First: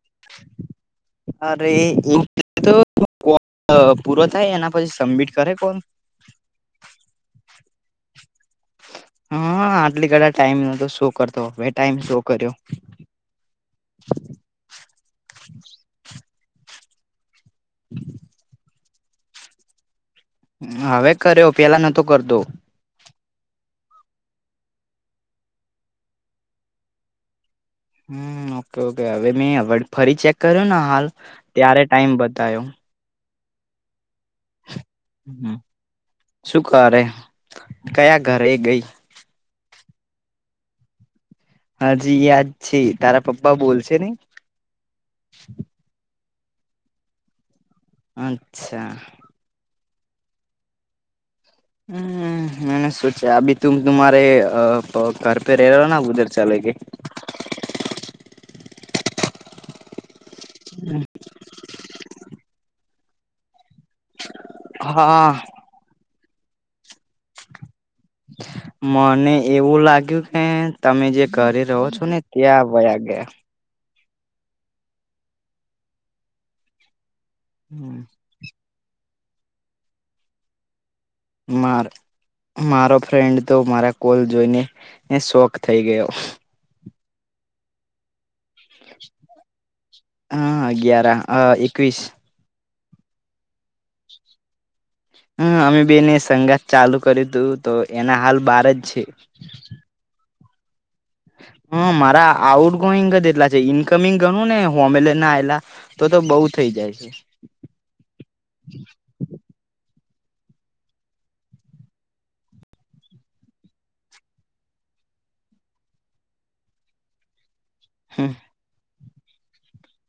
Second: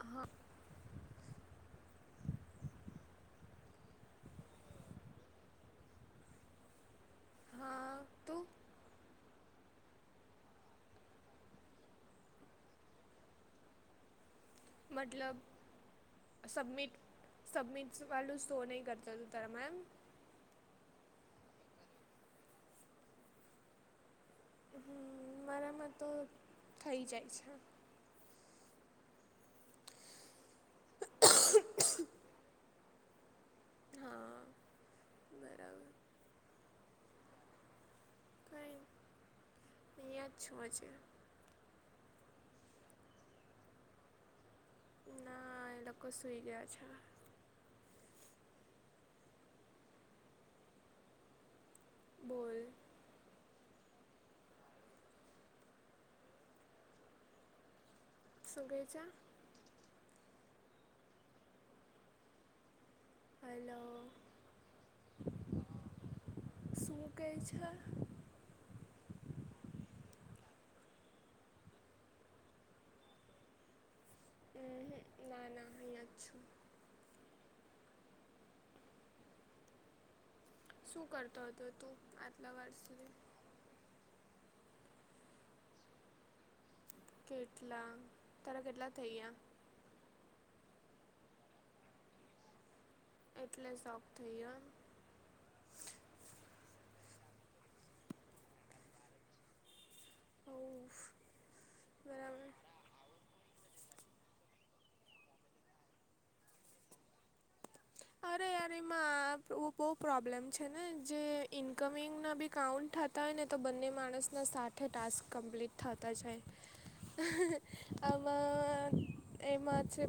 હા. અરે એતો કો પૂરો થાય એના પછી સબમિટ કરે કોણ હા તો હા આટલી ગળા ટાઈમ ન તો શું કરતો હવે ટાઈમ શો કર્યો. મતલબ સબમિટ સબમિટસ વાળુ તો નહીં કરતા. તરા મેમ હવે કર્યો પેલા નતો કરતો. હમ્મ. તમારામાં તો થઈ જાય છે. હમ્મ ઓકે ઓકે હવે મે હવે ફરી ચેક કર્યો ને હાલ ત્યારે ટાઈમ બતાયો. હા બરાબર શું કરે કયા ઘરે ગઈ. હીંયા જ છું હજી હાજી યાદ છે તારા પપ્પા બોલશે ને હા એ લોકો સુઈ ગયા છે. અચ્છા. હમ્મ બોલ મને શું છે આબી તુમ તુમારે ઘર પે રેલો ને ઉધર ચાલે કે સુ કહેસા. હમ્મ. હલો. હા. શૂં કે છે? [unintelligible] મને એવું લાગ્યું કે તમે જે કરી રહો છો ને ત્યાં વ્યા ગયા. હ ના ના અહીંયા જ છું. હમ્મ. શું કર? મા મારો ફ્રેન્ડ તો મારા કોલ જોઈને એ શોખ થઈ ગયો. કેટલા તારા કેટલા થઈ ગયા હા અગિયાર આ એકવીસ એટલે સોખ થઈયો હમ્મ અમે બેને સંગાત ચાલુ કર્યું તું તો એના હાલ બાર જ છે. ઓફ હમ્મ મારા આઉટ ગોઈંગ જ એટલા છે ઈનકમિંગ ગણું ને હોમેલે ના આલા તો તો બઉ થઈ જાય છે. અરે અરે માં બહું પ્રોબ્લેમ છે ને જે ઈન્કમિંગના બી કાઉન્ટ હતા. હોય ને તો બંને માણસના સાથે ટાસ્ક કમ્પ્લીટ થતા જાય. આમાં એમાં છે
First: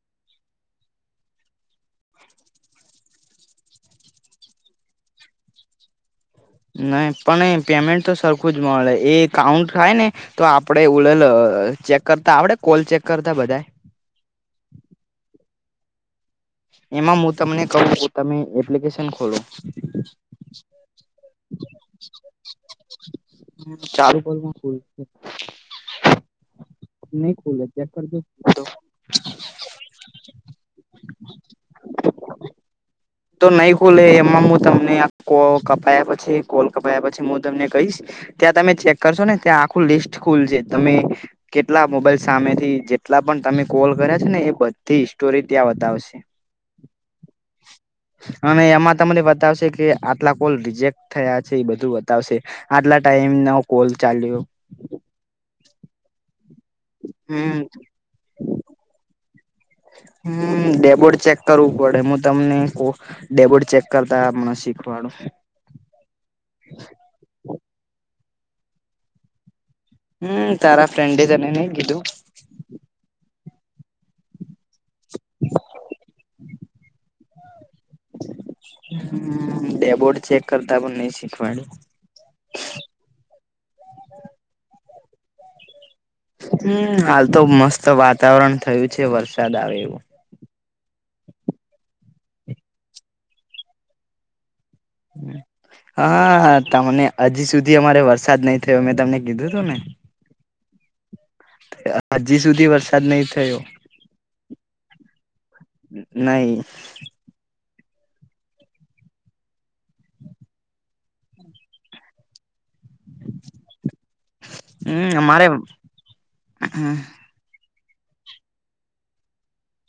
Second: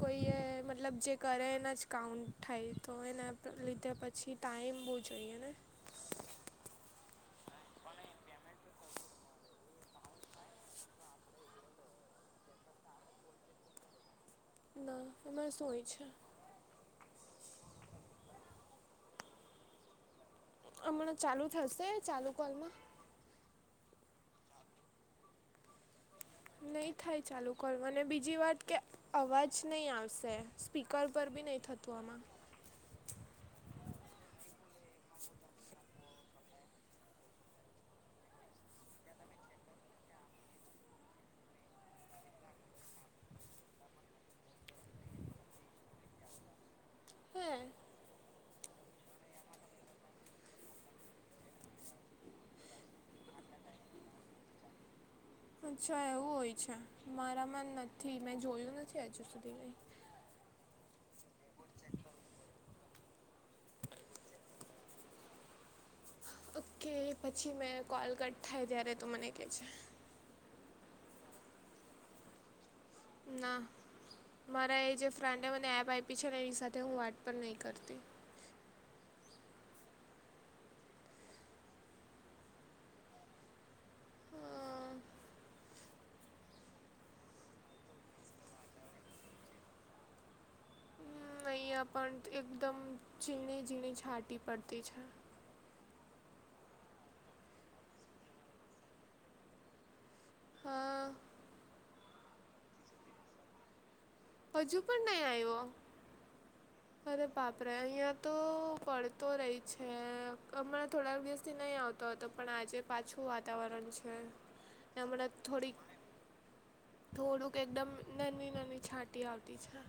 કોઈ મતલબ જે કરે એના જ કાઉન્ટ થાય તો એને લીધે પછી ટાઈમ બહુ જોઈએ ને નહી પણ પેમેન્ટ તો સરખું જ મળે એ કાઉન્ટ થાય, ને. તો આપડે ઉડલ ચેક કરતા આવડે કોલ ચેક કરતા બધા? ના એમાં શું હોય છે? એમાં હું તમને કહું તમે એપ્લિકેશન ખોલો? હમણાં ચાલુ થશે ચાલુ કોલમાં? હ ચારું પરમાં ફૂલ [inaudible] નહી થાય ચાલુ કરવું અને બીજી વાત કરજો કે અવાજ નહીં આવશે. સ્પીકર પર બી નહીં થતું આમાં. તો નહી ખુલે એમાં હું તમને આખો કપાયા પછી કોલ કપયા પછી હું તમને કહીશ ત્યાં તમે ચેક કરશો ને ત્યાં આખું લિસ્ટ ખુલશે, તમે કેટલા મોબાઈલ સામેથી જેટલા પણ તમે કોલ કર્યા છે ને એ બધી સ્ટોરી ત્યાં બતાવશે. [unintelligible] [unintelligible] અને એમાં તમને બતાવશે કે આટલા કોલ રિજેક્ટ થયા છે, એ બધું બતાવશે. આટલા ટાઈમ ના કોલ ચાલ્યો. અચ્છા એવું હોય છે, હમ મારામાં નથી મેં જોયું નથી હજુ સુધી કઈ. હમ ડેબોડ ચેક કરવું પડે હું તમને ડેબટ ચેક કરતા મને શીખવાડું. ઓકે પછી મેં કોલ કટ થાય ત્યારે તો મને કહે જે. હમ્મ તારા ફ્રેન્ડે તને નઈ કીધું? ના. મારા એ જે ફ્રેન્ડને મને એપ આપી છે, ને એની સાથે હું વાત પણ નહી કરતી. હમ્મ ડેબોડ ચેક કરતા પણ નહી શીખવાડ્યું? અમ, હમ્મ. હાલ તો મસ્ત વાતાવરણ થયું છે, વરસાદ આવે એવું. નહીંયા પણ એકદમ ઝીણી ઝીણી છાંટી પડતી છે. હા, તમને હજી સુધી અમારે વરસાદ નહી થયો મેં તમને કીધું હતું ને, હા, હજી સુધી વરસાદ નહી થયો. હજુ પણ નહીં આવ્યો? નહી. અરે બાપરે. અહિયાં તો પળતો રહી છે. હમણા થોડાક દિવસથી નહી આવતો. તો તો પણ આજે પાછું વાતાવરણ છે. હમ અરા અમારે થોડી હમ થોડું એકદમ નાની નાની છાંટી આવતી છે.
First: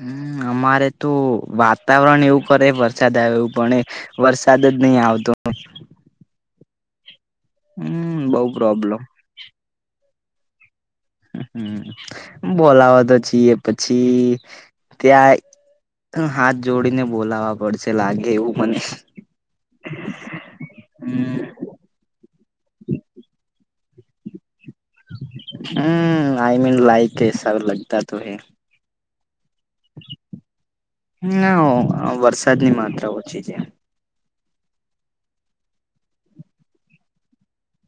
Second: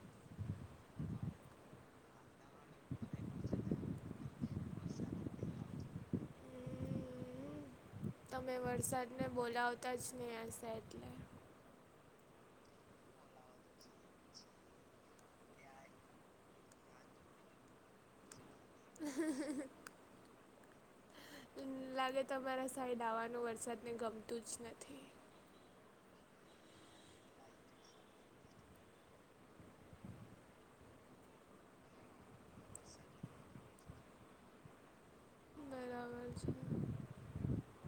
હમ. અમારે તો વાતાવરણ એવું કરે વરસાદ આવે એવું પણ વરસાદ જ નહી આવતો. હમ બઉ તમે પ્રોબ્લેમ વરસાદને બોલાવતા જ નહીં હશે એટલે. હ બોલાવા તો છીએ પછી ત્યાં હાથ જોડીને બોલાવવા પડશે લાગે એવું. મને હ. લાગે તમારા સાઈડ આવવાનો વરસાદને ગમતું જ નથી. હમ આઈ મીન લાાઈક એસાબ લગતા ત હ. ના. વરસાદ ની માત્રા ઓછી છે. બરાબર છે.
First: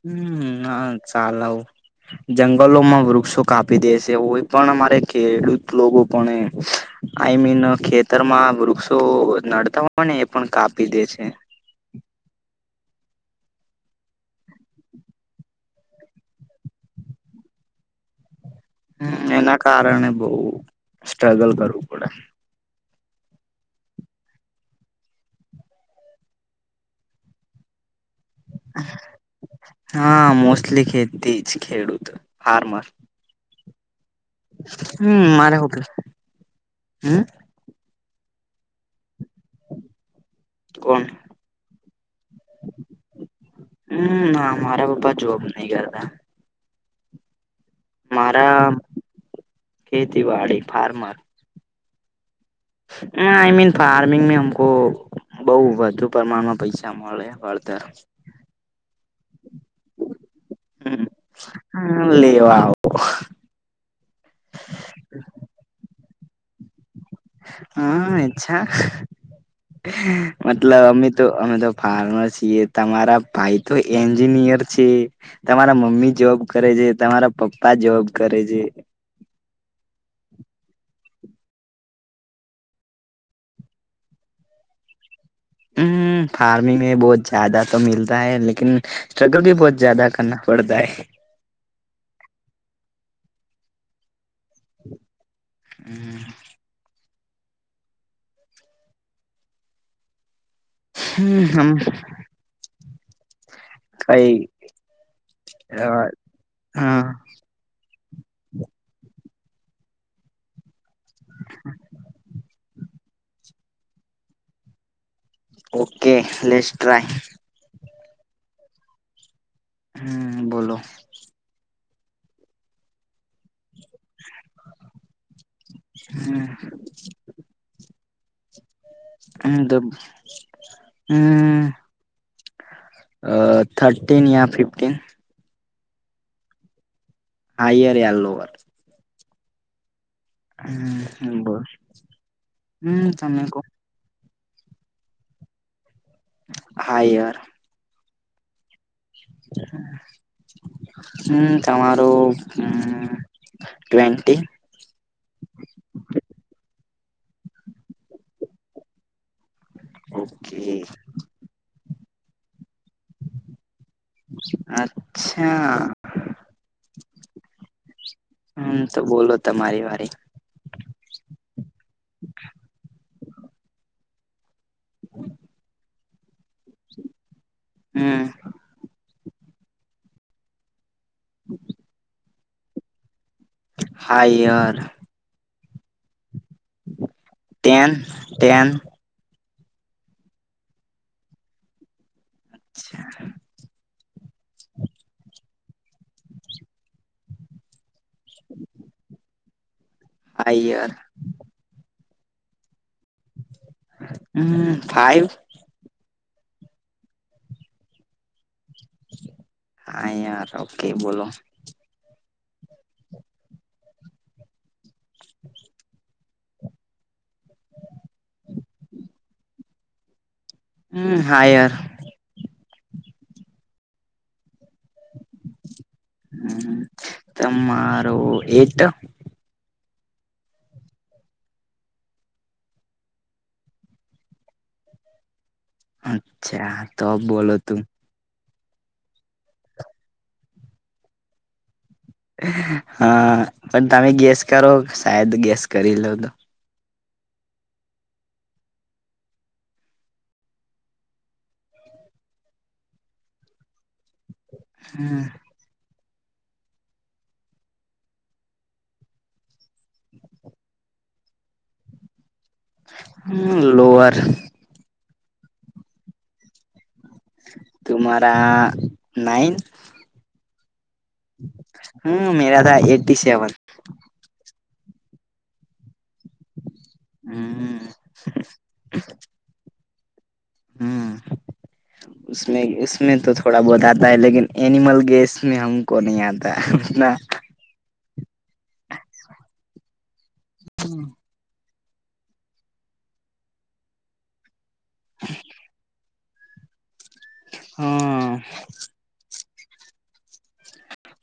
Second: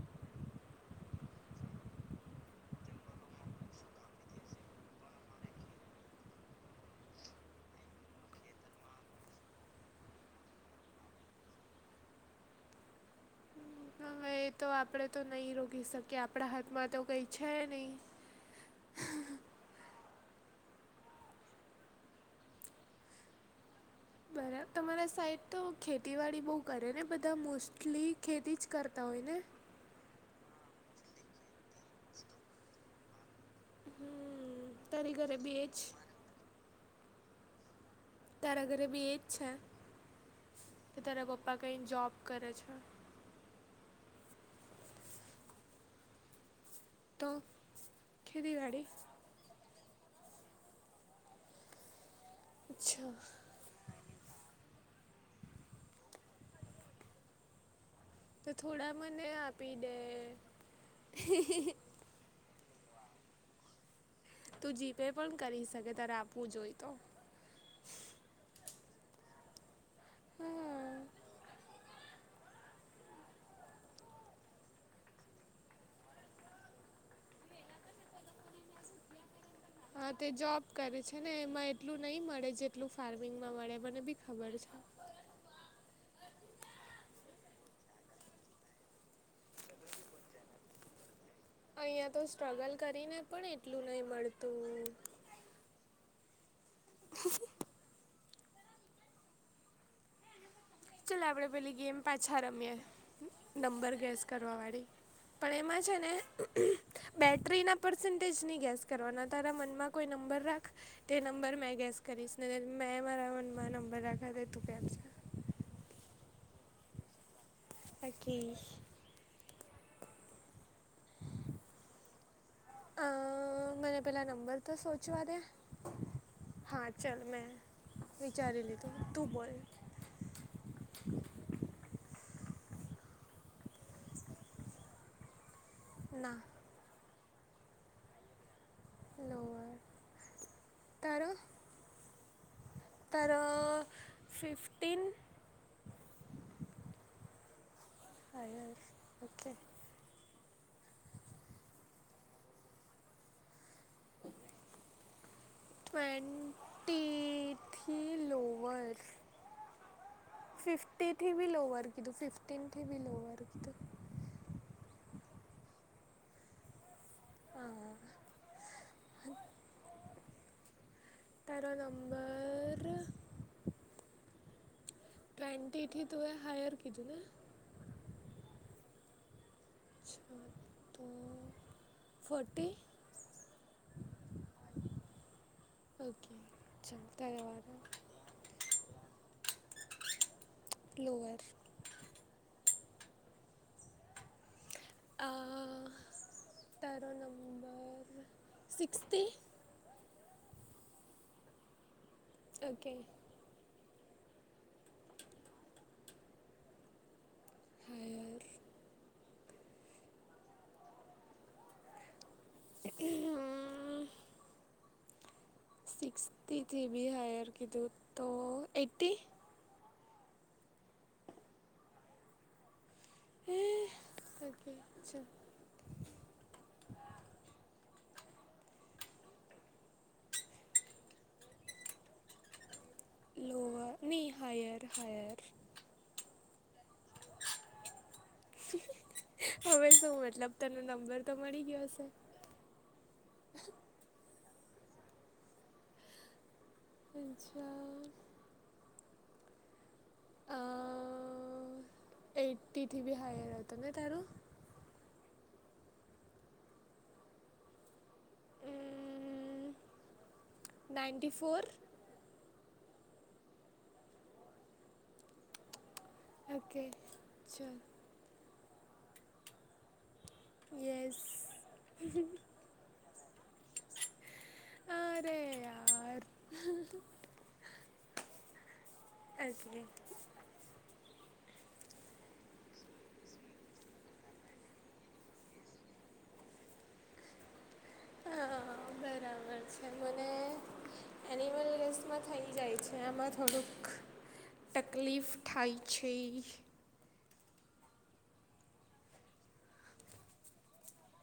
હમ હ ચાલ. જંગલોમાં વૃક્ષો કાપી દે છે. કોઈ પણ અમારે ખેડૂત લોકો પણ આઈ મીન ખેતરમાં વૃક્ષો નડતા હોય ને એ પણ કાપી દે છે. હવે એ તો આપણે તો નહીં રોકી શકીએ આપણા હાથમાં તો કંઈ છે નહીં. એના કારણે બઉ સ્ટ્રગલ કરવું પડે. બરા તમારા સાઈડ તો ખેતીવાડી બહુ કરે ને બધા મોસ્ટલી ખેતી જ કરતા હોય ને હા મોસ્ટલી ખેતી જ ખેડૂત ફાર્મર હમ તારી હમ ઘરે બી મારે એજ હોટલ હમ. તારા ઘરે બી એ જ છે કે કોણ તારા પપ્પા કંઈ જોબ કરે છે. હમ ના મારા પપ્પા જોબ નહી કરતા. તો મારા ખેતીવાડી ખેતીવાડી ફાર્મર અચ્છા હમઈમીન ફાર્મિંગમાં અમક બઉ વધુ પ્રમાણમાં પૈસા મળે વળતર તો થોડા મને આપી દે હ લવા આવ તું જીપે પણ કરી શકે ત્યારે આપવું જોઈ તો હા ચ્છા મતલબ હા અમે તો અમે તો ફાર્મર છીએ તમારા ભાઈ તો એન્જિનિયર છે તમારા મમ્મી જોબ કરે છે તમારા પપ્પા જોબ કરે છે હા તે જોબ કરે છે ને એમાં એટલું નહી મળે જેટલું ફાર્મિંગમાં મળે મને બી ખબર છે હ ફાર્મિંગ મે બહુ જ્યાદા તો મીતા હૈ લકિન સ્ટ્રગલ ભી બહુ જ્યાદા કરના પડતા હ અહિયાં તો સ્ટ્રગલ કરી ને પણ એટલું નહી મળતું હમ ચાલ આપડે પેલી હમ ગેમ પાછા રમીએ નંબર ગેસ કઈ કરવાવાળી પણ એમાં છે ને હા બેટરીના પર્સન્ટેજની ગેસ કરવાના તારા મનમાં કોઈ નંબર રાખ તે નંબર મેં ગેસ કરીશ ને મેં મારા મનમાં નંબર રાખાતો તું કેમ છે ઓકે લેસ ટ્રાય પકી હમ બોલો આ. મને પેલા નંબર તો સોચવા દે હમ હા ચાલ મે. વિચારી લીધું તું બોલે. તબ. હમ થર્ટીીન યા ફિફ્ટીન. ના. હાયર યા લોવર. લઅર. હમ બર હમ તારો તમે ક. ફિફ્ટીન. હા યાર. ફર. હમ તમારું હમ. ટ્વેન્ટન્ટી. ટ્વેન્ટન્ટીથી લોવર. ઓકે ફિફ્ટથી બી લોવર કીધું ફિફથી બી લોવર કીધું. અચ્છા. હા. હમ તો બોલો તમારી વારી. તેરો નંબર. ટ્વેન્ટીથી તવે હાયર કધું ને. હમ. અચ્છા તો. હમ. ફોટી. હાઈાર. ઓકે ચાલો ધન્યવાદ. એન. લુઅર. છાઆ. અ તારો નંબર સિક્સ્તી. આઈ યાર. ઓકે. હમ ફાઈવ. હાયર. હા યાર ઓકે બોલો. [unintelligible] હ. ઈકસ્તિથી થી બી હાયર કીધું તો એટ્ટી. હમ હાયર. એ [inaudible] હમ્મ હમ્મ તમારું એટ. લોઅ ની હાયર હાયર. અચ્છા તો બોલો તું. હવે શું મતલબ, તને નંબર તો મળી ગયો હશે? હા, પણ તમે ગેસ કરો સાાયદ ગેસ કરી લો તો. હચ્છા. અઅ એટ્ટી થી બી હાયર હતો ને તારું. હમ. હ. Ninety four. હમ લોઅર ઓકે, ચલ. તુમ્હારા નાઇન યસ. હમ્મ, મેરા થા એટી સેવન. અરે યાર. હમ્મહ. અકે હમ્મ. ઉસ નઈ ઉસ્મે તો થોડા બહુત આતા હૈ લેકિન એનિમલ ગેસ મે હમકો નહી આતા. ના હહ બરાબર છે મને એનિમલ રેસમાં થઈ જાય છે. આમાં થોડુંક ટકલીફ થાય છે. [inaudible] [unintelligible] હહહ.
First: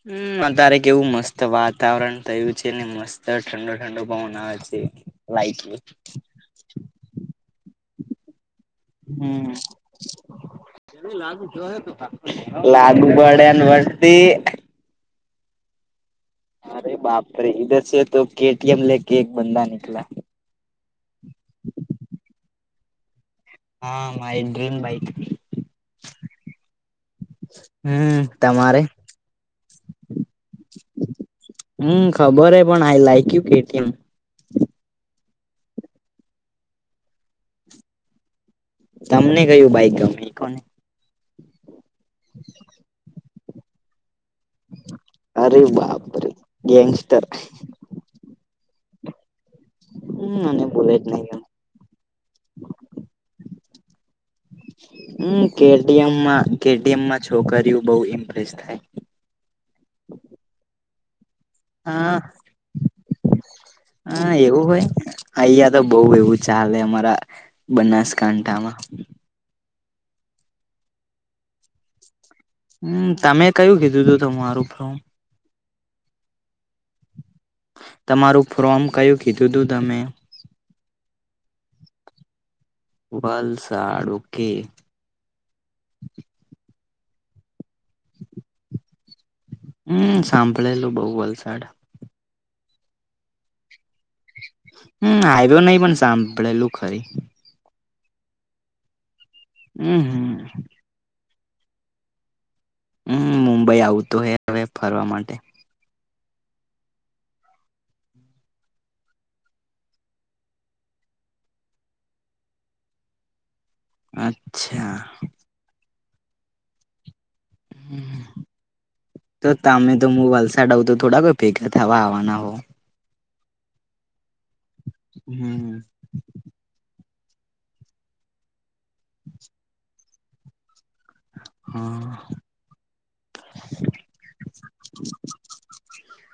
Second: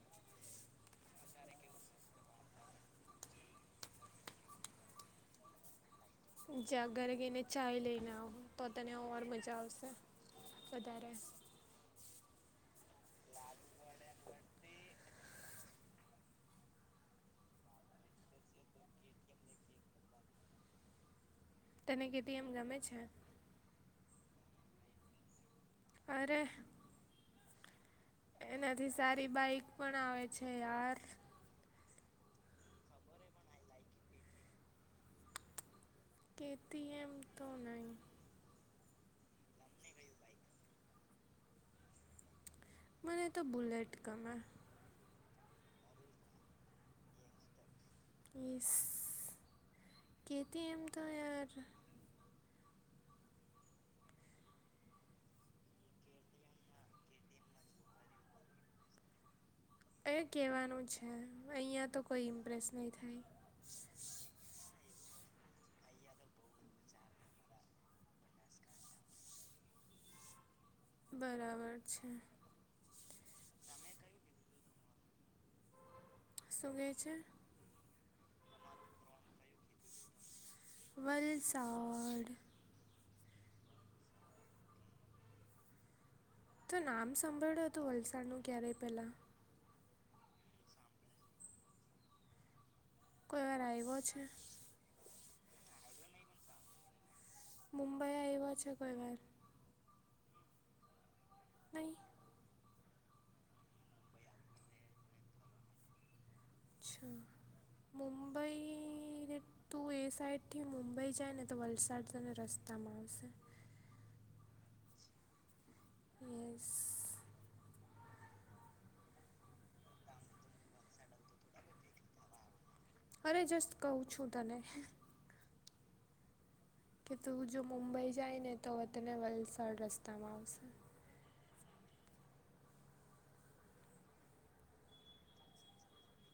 હમ્મ, અતારે કેવું મસ્ત વાતાવરણ થયું છે ને મસ્ત ઠંડો ઠંડો પવન આવે છે. [unintelligible] જા ઘરે કેયને ચાાય લેઈને આવ. તો તને ઓર મજા હમ આવશે વધારે. લાગુ પડે ને વસ્તી. અરે બાપરે! ઈધર સે તો કેટીએમ લે કે એક બંધા નીકલા તને કેટીએમ ગમે છે? હ માયી ડ્રીમ બાઇક. અરે! [unintelligible] તમારે એનાથી સારી બાઈક પણ આવે છે યાર. હમ્મ, ખબર હે પણ આઈ લાઈકયુ કેટીએમ. કે તી એમ તો નઈ. તમને કયું બાઈક ગમે એ કો ને? મને તો બુલેટ ગમે. અરે બાપરે! ગેંગસ્ટર. યેસ કે હમ્મ મને તી એમ તો બુલેટ નહી યાર ગમતી હમ્મ કે ડી એમમાં, કે ડીમમાં છોકરીઓ બઉ ઇમ્પ્રેસ થાય. એ કેહવાનું છે, અહીંયા તો હા કોઈ ઇમ્પ્રેસ નહીં થાય. હા એવું હોય? અહીંયા તો બઉ એવું ચાલે અમારા બનાસકાંઠામાં. બરાબર છે. હમ્મ તમે કયું કીધું તું હતું તમારુ ફ્રોમ? શું કે છે? તમારું ફ્રોમ કયું કીધું તું તમે? વલસાડ. વલસાડ, ઓ કે. તો નામ સાંભળ્યું હતું વલસાડ નું ક્યારેય પેલા? હમ્મ સાંભળેલું બઉ વલસાડ. કોઈ વાર આઈવો છે? હમ્મ આઈવે નહી પણ સાંભળેલું ખરી. મુંબઈ આઈવા છે કોઈ વાર? અહમ્મ. નહી? હમ્મ, મુંબઈ આવતો હે હવે ફરવા માટે. અચ્છા મુંબઈ રી તું એ સાઈડથી મુંબઈ જાય ને તો વલસાડ તને રસ્તામાં આવશે. અચ્છા. યેસ. હમ્મ હમ્મ, તો તમે તો હું વલસાડ આઉં તો થોડા કોઈ ભેગા થવા આવવાના હોવ. અરે જસ્ત કહું છું તને. હમ્મ હમ્મ. કે તું જો મુંબઈ જાય ને તો તને વલસાડ રસ્તામાં આવસે. હા.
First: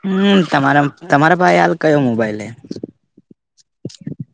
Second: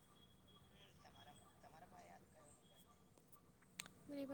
હમ્મ, તમારા તમારા પાસે હાલ કયો મોબાઈલ એ? મારી પ